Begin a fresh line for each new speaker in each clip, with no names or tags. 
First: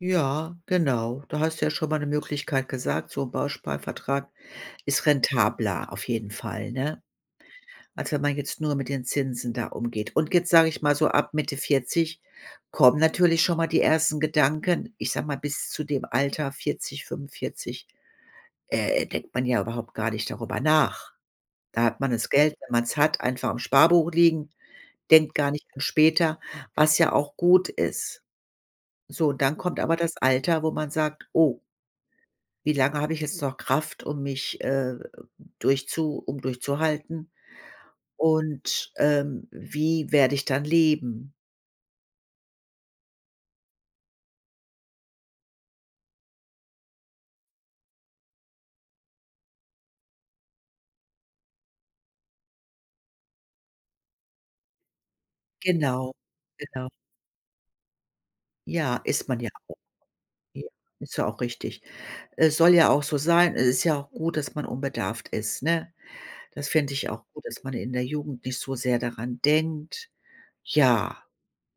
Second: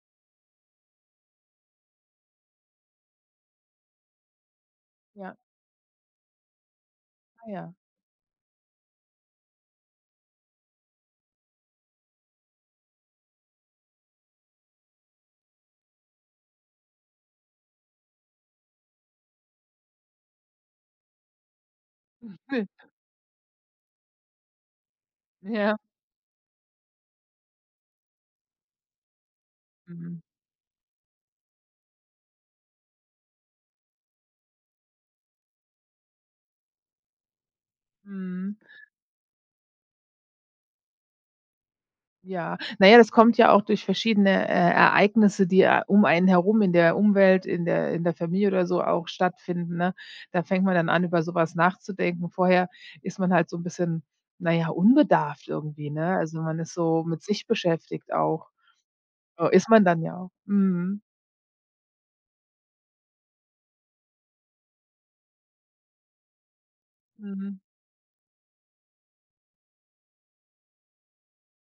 Ja, genau. Da hast du ja schon mal 'ne Möglichkeit gesagt, so 'n Bausparvertrag ist
Ja.
rentabler auf jeden Fall, ne?
Ah, ja.
Als wenn man jetzt nur mit den Zinsen da umgeht. Und jetzt sage ich mal so ab Mitte 40 kommen natürlich schon mal die ersten Gedanken, ich sage mal, bis zu dem Alter 40, 45, äh, denkt man ja überhaupt gar nicht darüber nach. Da hat man das
Hm,
Geld,
ne.
wenn man's hat, einfach im Sparbuch liegen, denkt gar nicht
Ja.
später, was ja auch gut ist. So, dann kommt aber das
Mhm.
Alter, wo man sagt: „Oh, wie lange habe ich jetzt noch Kraft, um mich, äh, durchzu um durchzuhalten
Mhm.
und, ähm, wie werde ich dann leben?“
Ja. Na ja, das kommt ja auch durch verschiedene, äh, Ereignisse, die, äh, um einen herum in der Umwelt, in der in der Familie oder so auch stattfinden, ne? Da fängt man dann an, über so etwas nachzudenken, vorher ist man halt so 'n bisschen, na ja, unbedarft irgendwie,
Genau,
ne, also, man ist
genau.
so mit sich beschäftigt auch.
Ja, ist man ja
Äh, ist
auch.
man dann ja auch.
Ja.
Mhm.
Ist ja auch richtig. Es soll ja auch so sein, es ist ja auch gut, dass man unbedarft ist, ne? Das finde ich auch gut,
Mhm.
dass man in der Jugend nicht so sehr daran denkt. Ja,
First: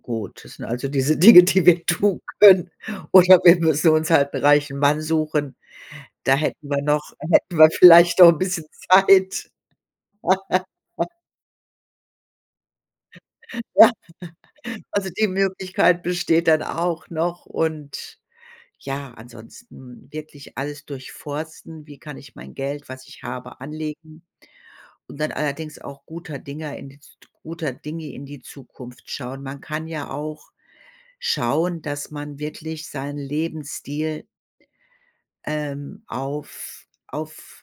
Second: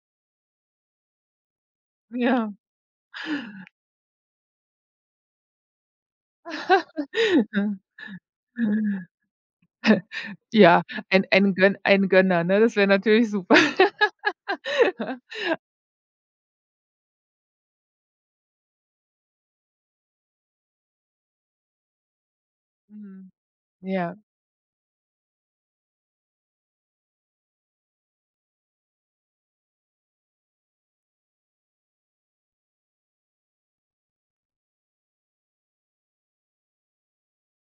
gut, das sind also, diese Dinge, die wir tun
Ja.
können. Oder wir müssen uns halt 'n reichen Mann suchen, da hätten wir noch hätten wir
Ja,
vielleicht noch 'n
[unintelligible]
bisschen Zeit.
Ja, ein ein Gön ein Gönner, ne, das wäre natürlich super.
Also, die Möglichkeit besteht dann auch noch und, ja, ansonsten wirklich alles durchforsten, wie kann ich mein Geld, was ich
Mhm.
habe,
Ja.
anlegen und dann allerdings auch guter Dinge in die Z guter Dinge in die Zukunft schauen. Man kann ja auch schauen, dass man wirklich seinen Lebensstil ähm, auf auf